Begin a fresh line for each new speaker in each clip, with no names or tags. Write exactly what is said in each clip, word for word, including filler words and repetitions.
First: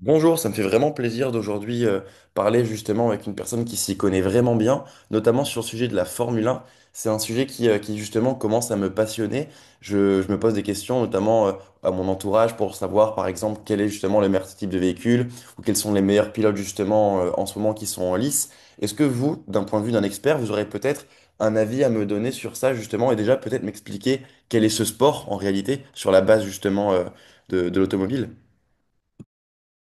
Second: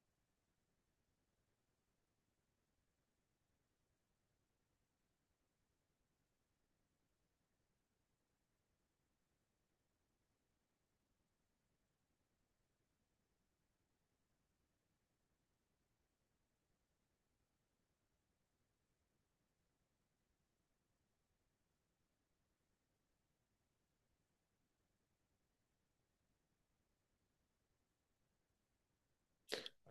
Bonjour, ça me fait vraiment plaisir d'aujourd'hui euh, parler justement avec une personne qui s'y connaît vraiment bien, notamment sur le sujet de la Formule un. C'est un sujet qui, euh, qui justement commence à me passionner. Je, je me pose des questions, notamment euh, à mon entourage, pour savoir par exemple quel est justement le meilleur type de véhicule ou quels sont les meilleurs pilotes justement euh, en ce moment qui sont en lice. Est-ce que vous, d'un point de vue d'un expert, vous aurez peut-être un avis à me donner sur ça justement et déjà peut-être m'expliquer quel est ce sport en réalité sur la base justement euh, de de l'automobile?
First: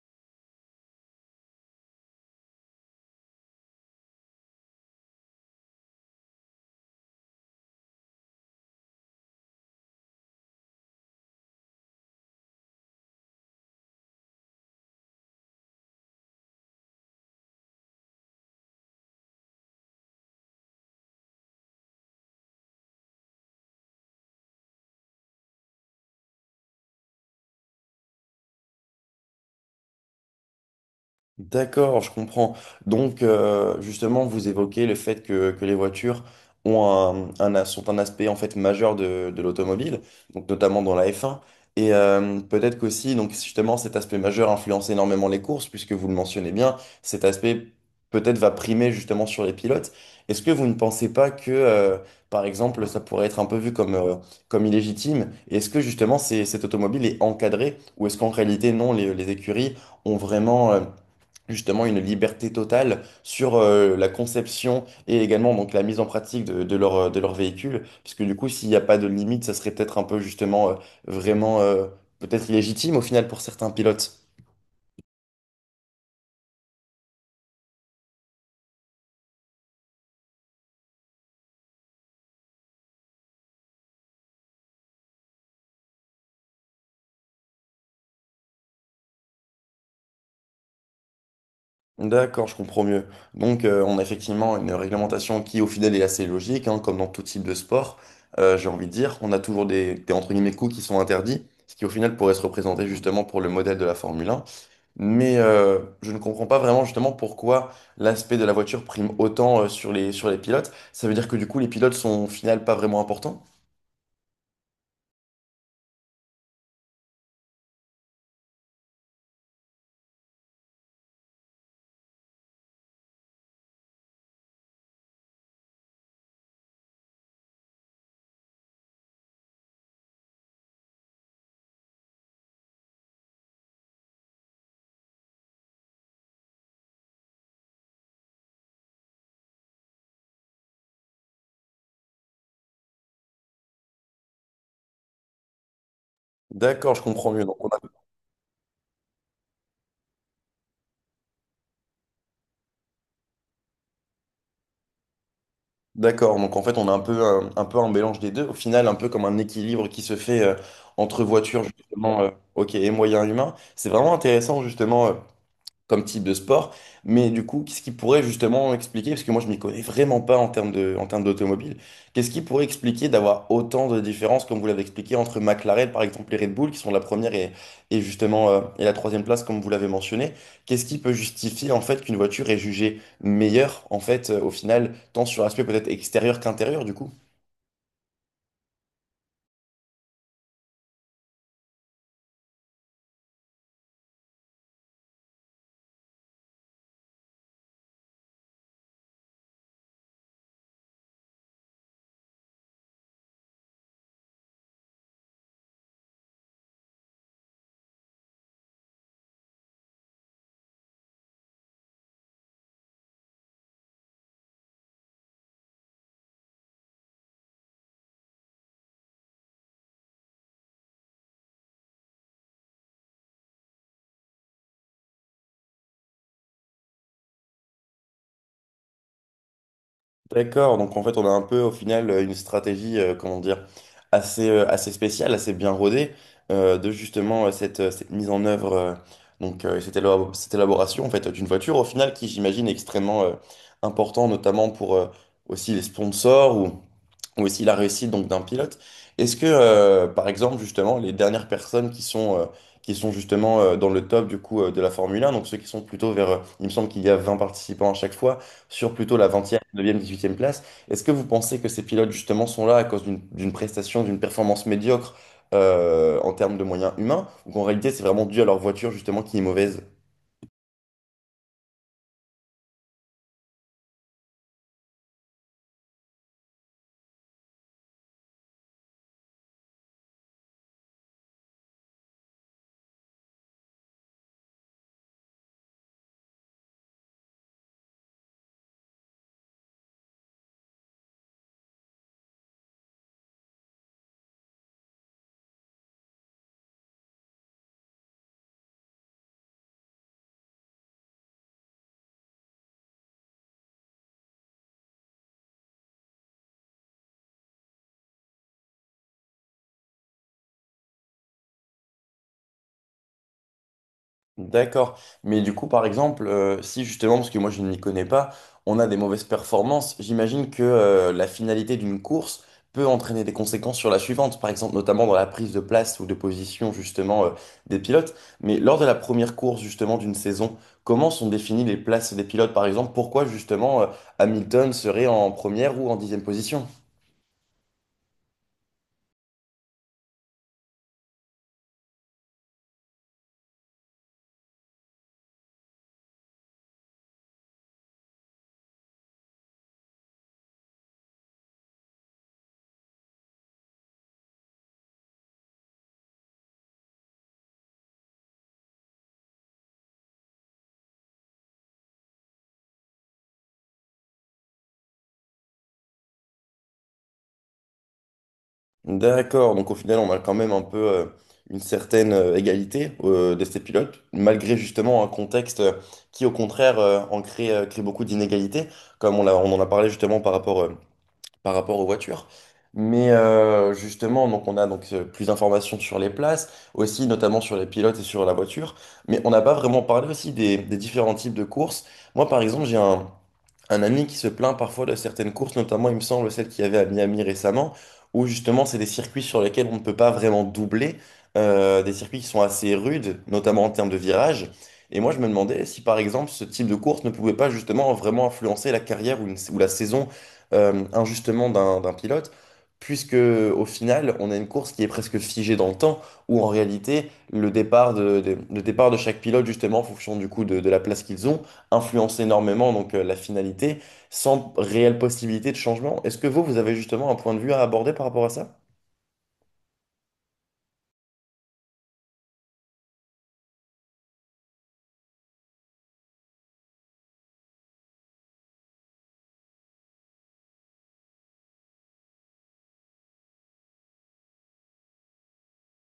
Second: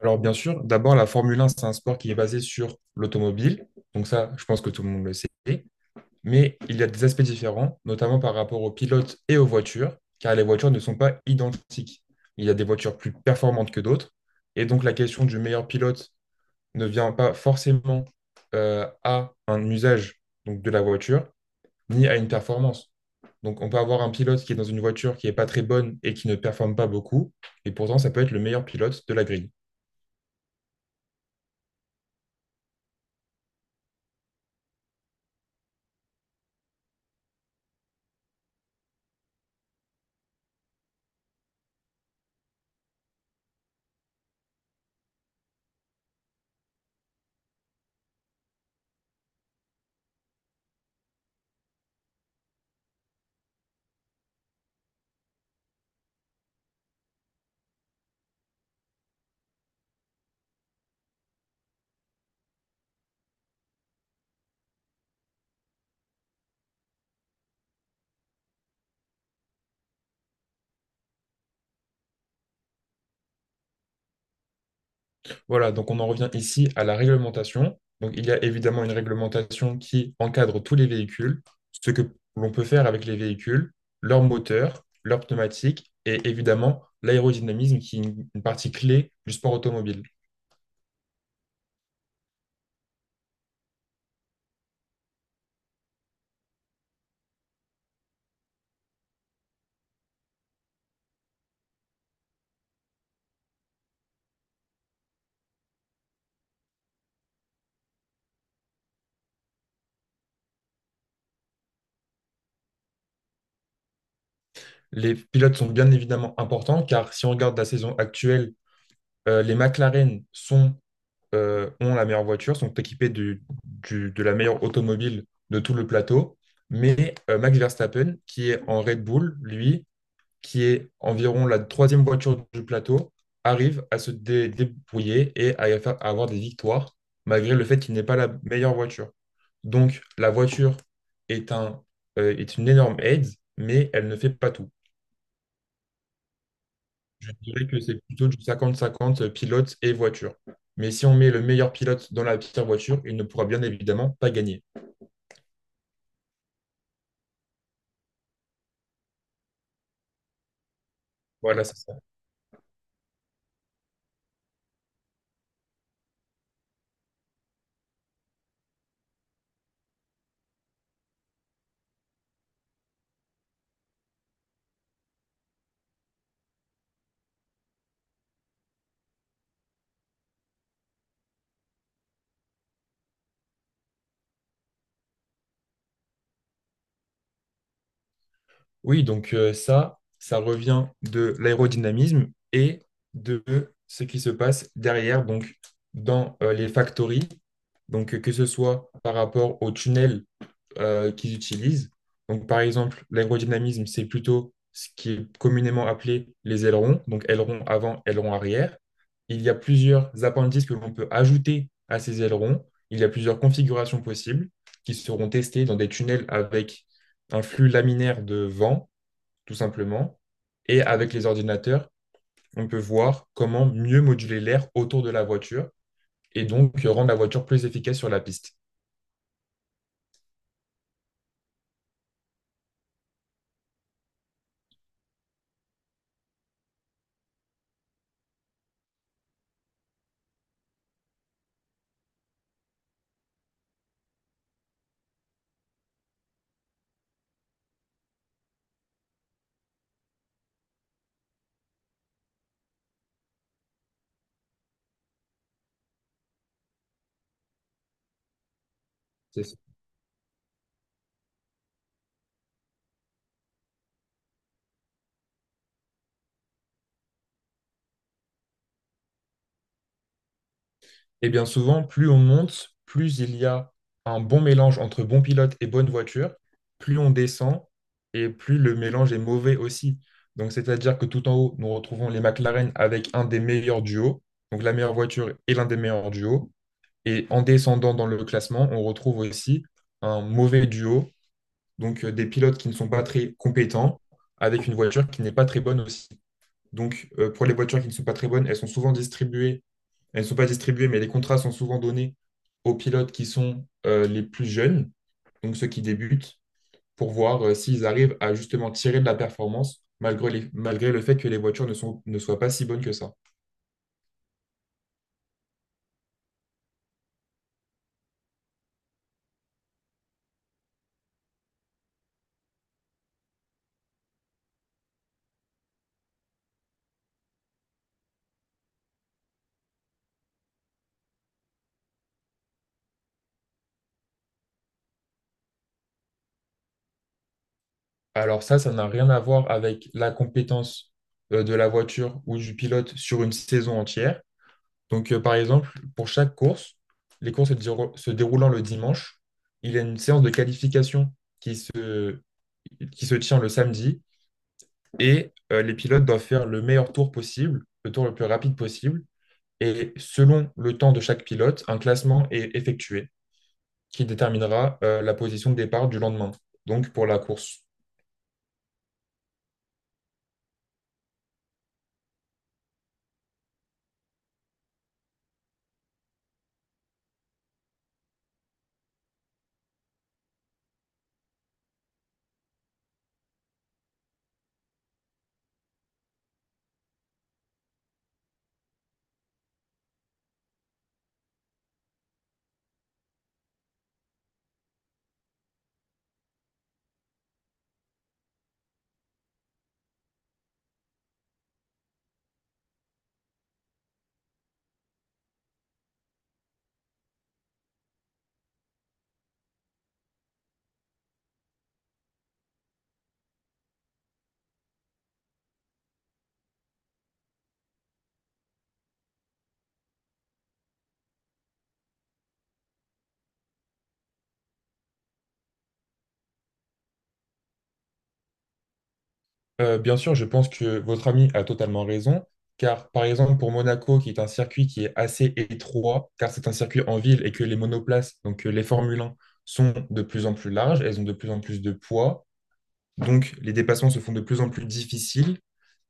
Alors bien sûr, d'abord la Formule un, c'est un sport qui est basé sur l'automobile, donc ça, je pense que tout le monde le sait, mais il y a des aspects différents, notamment par rapport aux pilotes et aux voitures, car les voitures ne sont pas identiques. Il y a des voitures plus performantes que d'autres, et donc la question du meilleur pilote ne vient pas forcément euh, à un usage donc, de la voiture, ni à une performance. Donc on peut avoir un pilote qui est dans une voiture qui n'est pas très bonne et qui ne performe pas beaucoup, et pourtant ça peut être le meilleur pilote de la grille.
D'accord, je comprends. Donc, euh, justement, vous évoquez le fait que, que les voitures ont un, un as- sont un aspect en fait majeur de, de l'automobile, donc notamment dans la F un. Et euh, peut-être qu'aussi, donc justement, cet aspect majeur influence énormément les courses, puisque vous le mentionnez bien, cet aspect peut-être va primer justement sur les pilotes. Est-ce que vous ne pensez pas que, euh, par exemple, ça pourrait être un peu vu comme, euh, comme illégitime? Est-ce que justement, c'est- cette automobile est encadrée, ou est-ce qu'en réalité, non, les les écuries ont vraiment euh, justement une liberté totale sur euh, la conception et également donc la mise en pratique de, de leur, euh, de leur véhicule. Parce que du coup, s'il n'y a pas de limite, ça serait peut-être un peu justement euh, vraiment euh, peut-être illégitime au final pour certains pilotes.
Voilà, donc on en revient ici à la réglementation. Donc il y a évidemment une réglementation qui encadre tous les véhicules, ce que l'on peut faire avec les véhicules, leur moteur, leur pneumatique et évidemment l'aérodynamisme qui est une une partie clé du sport automobile.
D'accord, je comprends mieux. Donc, euh, on a effectivement une réglementation qui, au final, est assez logique, hein, comme dans tout type de sport. Euh, j'ai envie de dire, on a toujours des, des entre guillemets coups qui sont interdits, ce qui, au final, pourrait se représenter justement pour le modèle de la Formule un. Mais euh, je ne comprends pas vraiment justement pourquoi l'aspect de la voiture prime autant euh, sur les, sur les pilotes. Ça veut dire que du coup, les pilotes sont au final pas vraiment importants?
Les pilotes sont bien évidemment importants car si on regarde la saison actuelle, euh, les McLaren sont, euh, ont la meilleure voiture, sont équipés du- du- de la meilleure automobile de tout le plateau. Mais euh, Max Verstappen, qui est en Red Bull, lui, qui est environ la troisième voiture du plateau, arrive à se dé- débrouiller et à, y faire- à avoir des victoires, malgré le fait qu'il n'est pas la meilleure voiture. Donc, la voiture est un, euh, est une énorme aide, mais elle ne fait pas tout.
D'accord, je comprends
Je
mieux. Donc, on
dirais
a-
que c'est plutôt du cinquante cinquante pilote et voiture. Mais si on met le meilleur pilote dans la pire voiture, il ne pourra bien évidemment pas gagner.
D'accord, donc en fait, on a un peu un, un peu un mélange des deux. Au final, un peu comme un équilibre qui se fait euh, entre voitures
Voilà, c'est ça.
justement, euh, ok, et moyens humains. C'est vraiment intéressant justement. Euh, comme type de sport. Mais du coup, qu'est-ce qui pourrait justement expliquer, parce que moi je m'y connais vraiment pas en termes de, en termes d'automobile, qu'est-ce qui pourrait expliquer d'avoir autant de différences, comme vous l'avez expliqué, entre McLaren par exemple et Red Bull, qui sont la première et, et justement euh, et la troisième place, comme vous l'avez mentionné, qu'est-ce qui peut justifier en fait qu'une voiture est jugée meilleure en fait euh, au final, tant sur l'aspect peut-être extérieur qu'intérieur du coup?
Oui, donc euh, ça, ça revient de l'aérodynamisme et de ce qui se passe derrière, donc dans euh, les factories, donc euh, que ce soit par rapport aux tunnels euh, qu'ils utilisent. Donc par exemple, l'aérodynamisme, c'est plutôt ce qui est communément appelé les ailerons, donc ailerons avant, ailerons arrière. Il y a plusieurs appendices que l'on peut ajouter à ces ailerons. Il y a plusieurs configurations possibles qui seront testées dans des tunnels avec un flux laminaire de vent tout simplement. Et avec les ordinateurs, on peut voir comment mieux moduler l'air autour de la voiture et donc euh, rendre la voiture plus efficace sur la piste.
D'accord, donc en fait on a un peu au final euh, une stratégie, euh, comment dire, assez, euh, assez spéciale, assez bien rodée euh, de justement euh, cette, euh, cette mise en œuvre, euh, donc euh, cette élabo- cette élaboration en fait d'une voiture au final qui j'imagine est extrêmement euh, important notamment pour euh, aussi les sponsors ou ou aussi la réussite donc d'un pilote. Est-ce que, euh, par exemple, justement, les dernières personnes qui sont, euh, qui sont justement euh, dans le top du coup euh, de la Formule un, donc ceux qui sont plutôt vers, euh, il me semble qu'il y a vingt participants à chaque fois, sur plutôt la
C'est
vingtième,
ça.
neuvième, dix-huitième place, est-ce que vous pensez que ces pilotes justement sont là à cause d'une d'une prestation, d'une performance médiocre euh, en termes de moyens humains, ou qu'en réalité c'est vraiment dû à leur voiture justement qui est mauvaise?
Et bien souvent, plus on monte, plus il y a un bon mélange entre bon pilote et bonne voiture, plus on descend et plus le mélange est mauvais aussi. Donc c'est-à-dire que tout en haut, nous retrouvons les McLaren avec un des meilleurs duos, donc la meilleure voiture et l'un des meilleurs duos. Et en descendant dans le classement, on retrouve aussi un mauvais duo, donc euh, des pilotes qui ne sont pas très compétents, avec une voiture qui n'est pas très bonne aussi. Donc euh, pour les voitures qui ne sont pas très bonnes, elles sont souvent distribuées, elles ne sont pas distribuées, mais les contrats sont souvent donnés aux pilotes qui sont euh, les plus jeunes, donc ceux qui débutent, pour voir euh, s'ils arrivent à justement tirer de la performance malgré les- malgré le fait que les voitures ne sont, ne soient pas si bonnes que ça.
D'accord. Mais du coup, par exemple, euh, si justement, parce que moi je n'y connais pas, on a des mauvaises performances, j'imagine que euh, la finalité d'une course peut entraîner des conséquences sur la suivante, par exemple notamment dans la prise de place ou de position justement euh, des pilotes. Mais lors de la première course justement d'une saison, comment sont définies les places des pilotes, par exemple, pourquoi justement euh, Hamilton serait en première ou en dixième position?
Alors ça, ça n'a rien à voir avec la compétence euh, de la voiture ou du pilote sur une saison entière. Donc, euh, par exemple, pour chaque course, les courses se diro- se déroulant le dimanche, il y a une séance de qualification qui se, qui se tient le samedi et euh, les pilotes doivent faire le meilleur tour possible, le tour le plus rapide possible. Et selon le temps de chaque pilote, un classement est effectué qui déterminera euh, la position de départ du lendemain, donc pour la course.
D'accord, donc au final, on a quand même un peu euh, une certaine euh, égalité euh, de ces pilotes, malgré justement un contexte euh, qui, au contraire, euh, en crée, euh, crée beaucoup d'inégalités, comme on l'a- on en a parlé justement par rapport euh, par rapport aux voitures. Mais euh, justement, donc on a donc euh, plus d'informations sur les places, aussi notamment sur les pilotes et sur la voiture. Mais on n'a pas vraiment parlé aussi des, des différents types de courses. Moi, par exemple, j'ai un, un ami qui se plaint parfois de certaines courses, notamment, il me semble, celle qu'il y avait à Miami récemment, où justement, c'est des circuits sur lesquels on ne peut pas vraiment doubler, euh, des circuits qui sont assez rudes, notamment en termes de virages. Et moi, je me demandais si, par exemple, ce type de course ne pouvait pas justement vraiment influencer la carrière ou, une- ou la saison euh, injustement d'un d'un pilote, puisque au final, on a une course qui est presque figée dans le temps, où en réalité, le départ de, de- le départ de chaque pilote, justement, en fonction du coup de, de la place qu'ils ont, influence énormément donc euh, la finalité, sans réelle possibilité de changement. Est-ce que vous, vous avez justement un point de vue à aborder par rapport à ça?
Euh, bien sûr, je pense que votre ami a totalement raison, car par exemple pour Monaco, qui est un circuit qui est assez étroit, car c'est un circuit en ville et que les monoplaces, donc euh, les Formule un, sont de plus en plus larges, elles ont de plus en plus de poids, donc les dépassements se font de plus en plus difficiles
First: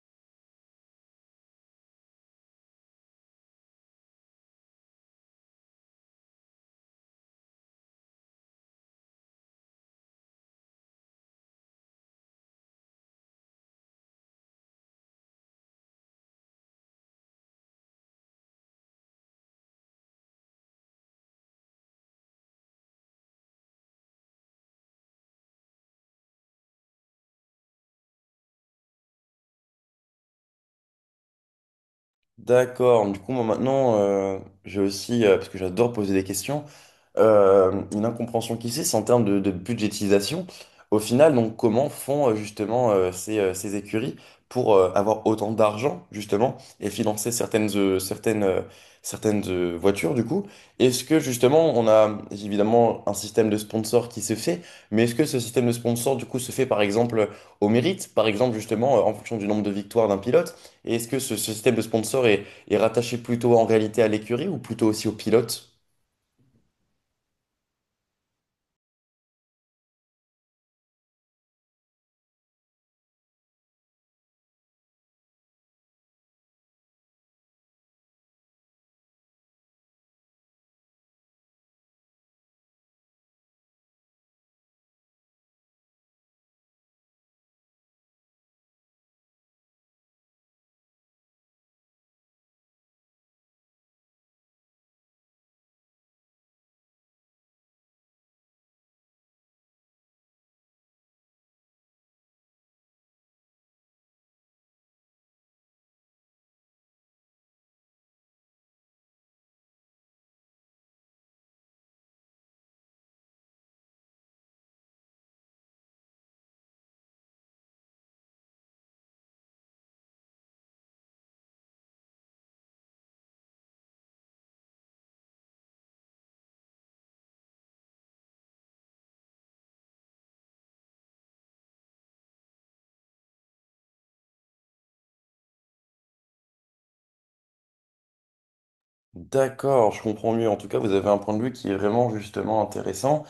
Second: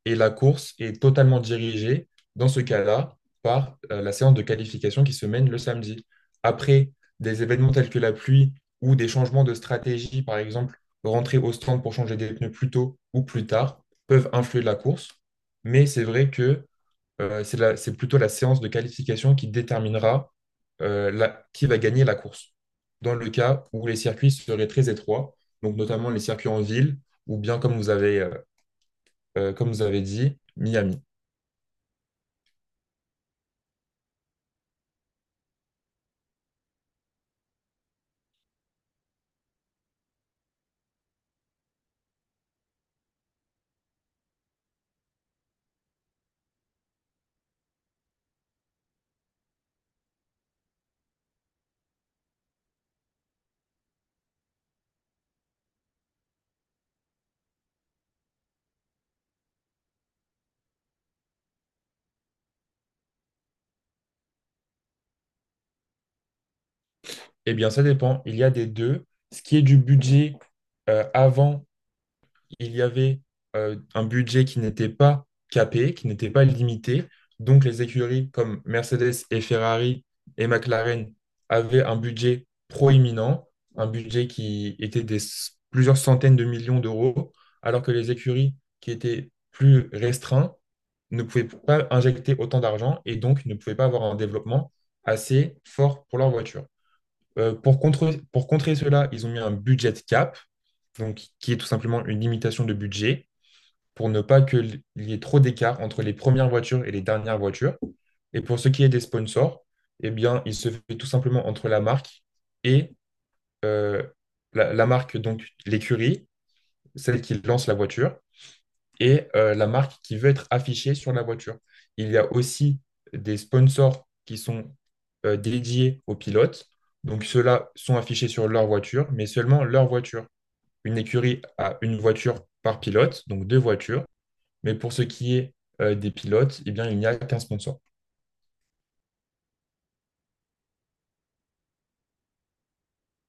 et la course est totalement dirigée, dans ce cas-là, par euh, la séance de qualification qui se mène le samedi. Après des événements tels que la pluie ou des changements de stratégie, par exemple, rentrer au stand pour changer des pneus plus tôt ou plus tard, peuvent influer la course. Mais c'est vrai que euh, c'est la- c'est plutôt la séance de qualification qui déterminera euh, la- qui va gagner la course. Dans le cas où les circuits seraient très étroits, donc notamment les circuits en ville, ou bien comme vous avez, euh, euh, comme vous avez dit, Miami.
D'accord, du coup, moi maintenant, euh, j'ai aussi, euh, parce que j'adore poser des questions, euh, une incompréhension qui c'est en termes de, de budgétisation. Au final, donc, comment font euh, justement euh, ces, euh, ces écuries pour euh, avoir autant d'argent justement et financer certaines, euh, certaines, euh, certaines euh, voitures du coup? Est-ce que justement on a évidemment un système de sponsor qui se fait, mais est-ce que ce système de sponsor du coup se fait par exemple au mérite, par exemple justement euh, en fonction du nombre de victoires d'un pilote? Et est-ce que ce, ce système de sponsor est, est rattaché plutôt en réalité à l'écurie ou plutôt aussi au pilote?
Eh bien, ça dépend. Il y a des deux. Ce qui est du budget, euh, avant, il y avait euh, un budget qui n'était pas capé, qui n'était pas limité. Donc, les écuries comme Mercedes et Ferrari et McLaren avaient un budget proéminent, un budget qui était des s- plusieurs centaines de millions d'euros, alors que les écuries qui étaient plus restreintes ne pouvaient pas injecter autant d'argent et donc ne pouvaient pas avoir un développement assez fort pour leur voiture. Euh, pour contrer, pour contrer cela, ils ont mis un budget cap, donc, qui est tout simplement une limitation de budget pour ne pas qu'il y ait trop d'écart entre les premières voitures et les dernières voitures. Et pour ce qui est des sponsors, eh bien, il se fait tout simplement entre la marque et euh, la, la marque, donc l'écurie, celle qui lance la voiture, et euh, la marque qui veut être affichée sur la voiture. Il y a aussi des sponsors qui sont euh, dédiés aux pilotes. Donc ceux-là sont affichés sur leur voiture, mais seulement leur voiture. Une écurie a une voiture par pilote, donc deux voitures. Mais pour ce qui est euh, des pilotes, eh bien, il n'y a qu'un sponsor.
D'accord, je comprends mieux. En tout cas, vous avez un point de vue qui est vraiment justement intéressant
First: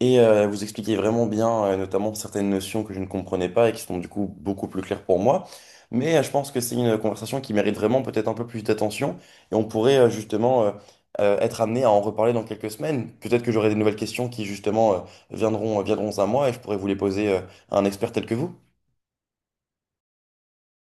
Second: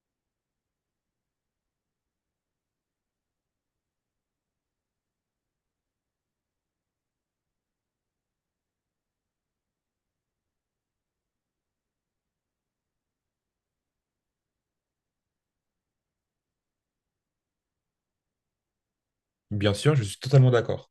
et euh, vous expliquez vraiment bien, euh, notamment certaines notions que je ne comprenais pas et qui sont du coup beaucoup plus claires pour moi. Mais euh, je pense que c'est une conversation qui mérite vraiment peut-être un peu plus d'attention et on pourrait euh, justement euh, euh, être amené à en reparler dans quelques semaines. Peut-être que j'aurai des nouvelles questions qui justement euh, viendront, viendront à moi et je pourrais vous les poser euh, à un expert tel que vous.
Bien sûr, je suis totalement d'accord.